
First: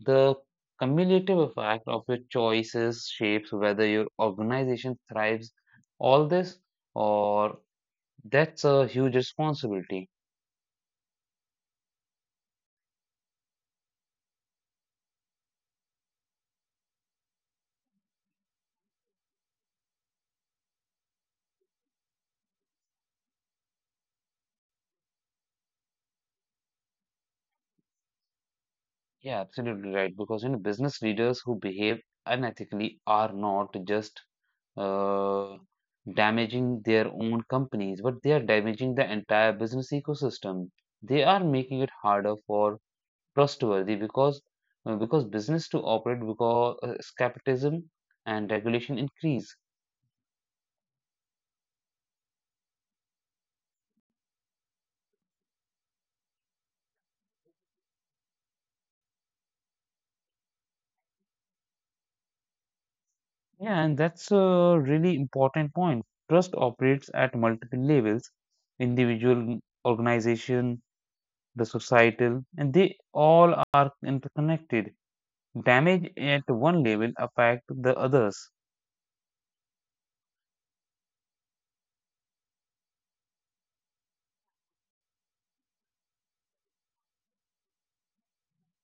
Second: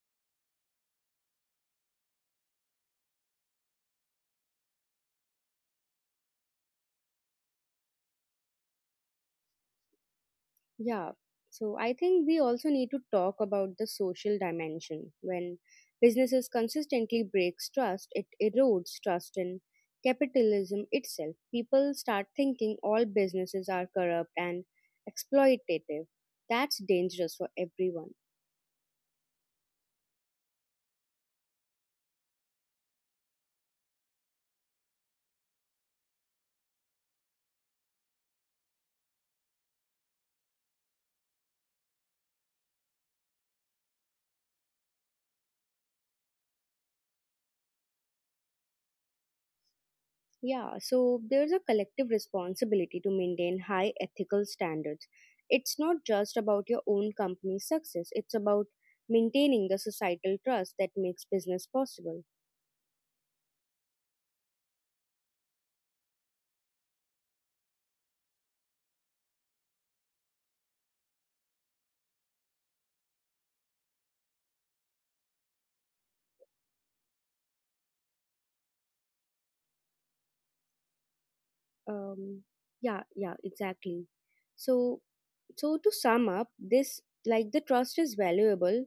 Speaker 2: the cumulative effect of your choices shapes whether your organization thrives. All this, or that's a huge responsibility.
Speaker 1: Yeah. So I think we also need to talk about the social dimension. When businesses consistently breaks trust, it erodes trust in capitalism itself. People start thinking all businesses are corrupt and exploitative. That's dangerous for everyone.
Speaker 2: Yeah, absolutely right. Because you know, business leaders who behave unethically are not just uh, damaging their own companies, but they are damaging the entire business ecosystem. They are making it harder for trustworthy because uh, because business to operate because uh, skepticism and regulation increase.
Speaker 1: Yeah, so there's a collective responsibility to maintain high ethical standards. It's not just about your own company's success, it's about maintaining the societal trust that makes business possible.
Speaker 2: Yeah, and that's a really important point. Trust operates at multiple levels, individual, organization, the societal, and they all are interconnected. Damage at one level affect the others.
Speaker 1: um yeah, yeah, exactly. So so to sum up this, like the trust is valuable,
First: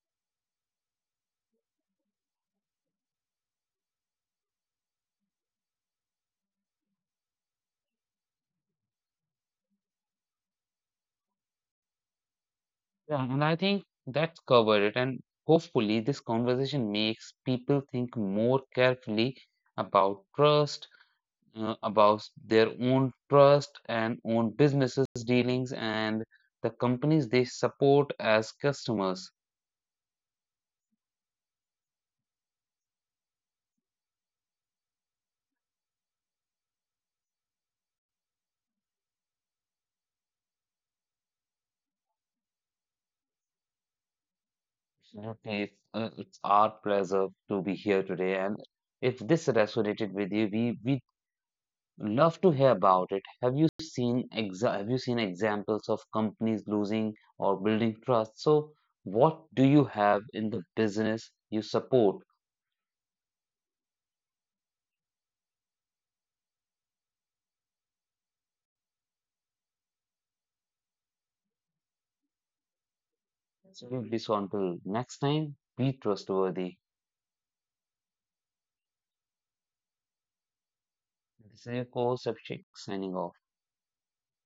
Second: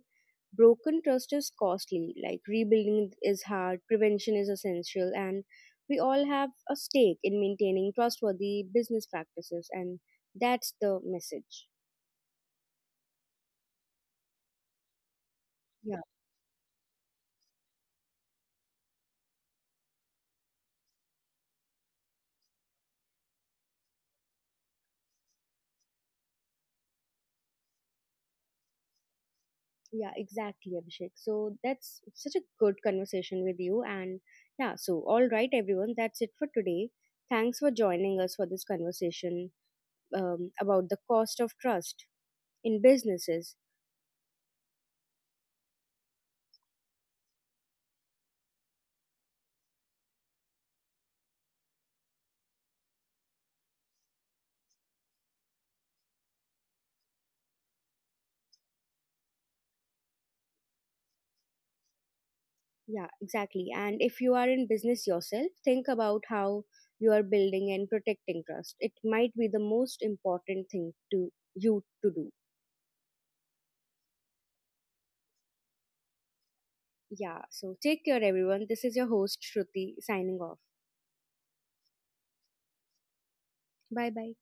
Speaker 1: broken trust is costly, like rebuilding is hard, prevention is essential, and we all have a stake in maintaining trustworthy business practices, and that's the message.
Speaker 2: Yeah, and I think that's covered it. And
Speaker 1: Yeah,
Speaker 2: hopefully, this conversation makes people think more carefully about trust, uh, about their own trust and own businesses dealings, and the companies they support as customers.
Speaker 1: yeah, exactly, Abhishek, so that's such a good conversation with you. And yeah, so all right everyone, that's it for today. Thanks for joining us for this conversation um, about the cost of trust in businesses.
Speaker 2: Absolutely. It's, uh, it's our pleasure to be here today, and if this resonated with you, we we love to hear about it. Have you seen exa- have you seen examples of companies losing or building trust? So, what do you have in the business you support?
Speaker 1: Yeah, exactly. And if you are in business yourself, think about how you are building and protecting trust. It might be the most important thing to you to do.
Speaker 2: So, we so until next time, be trustworthy.
Speaker 1: Yeah, so take care, everyone. This is your host, Shruti, signing off.
Speaker 2: This is your co-host Abhishek signing off.
Speaker 1: Bye bye.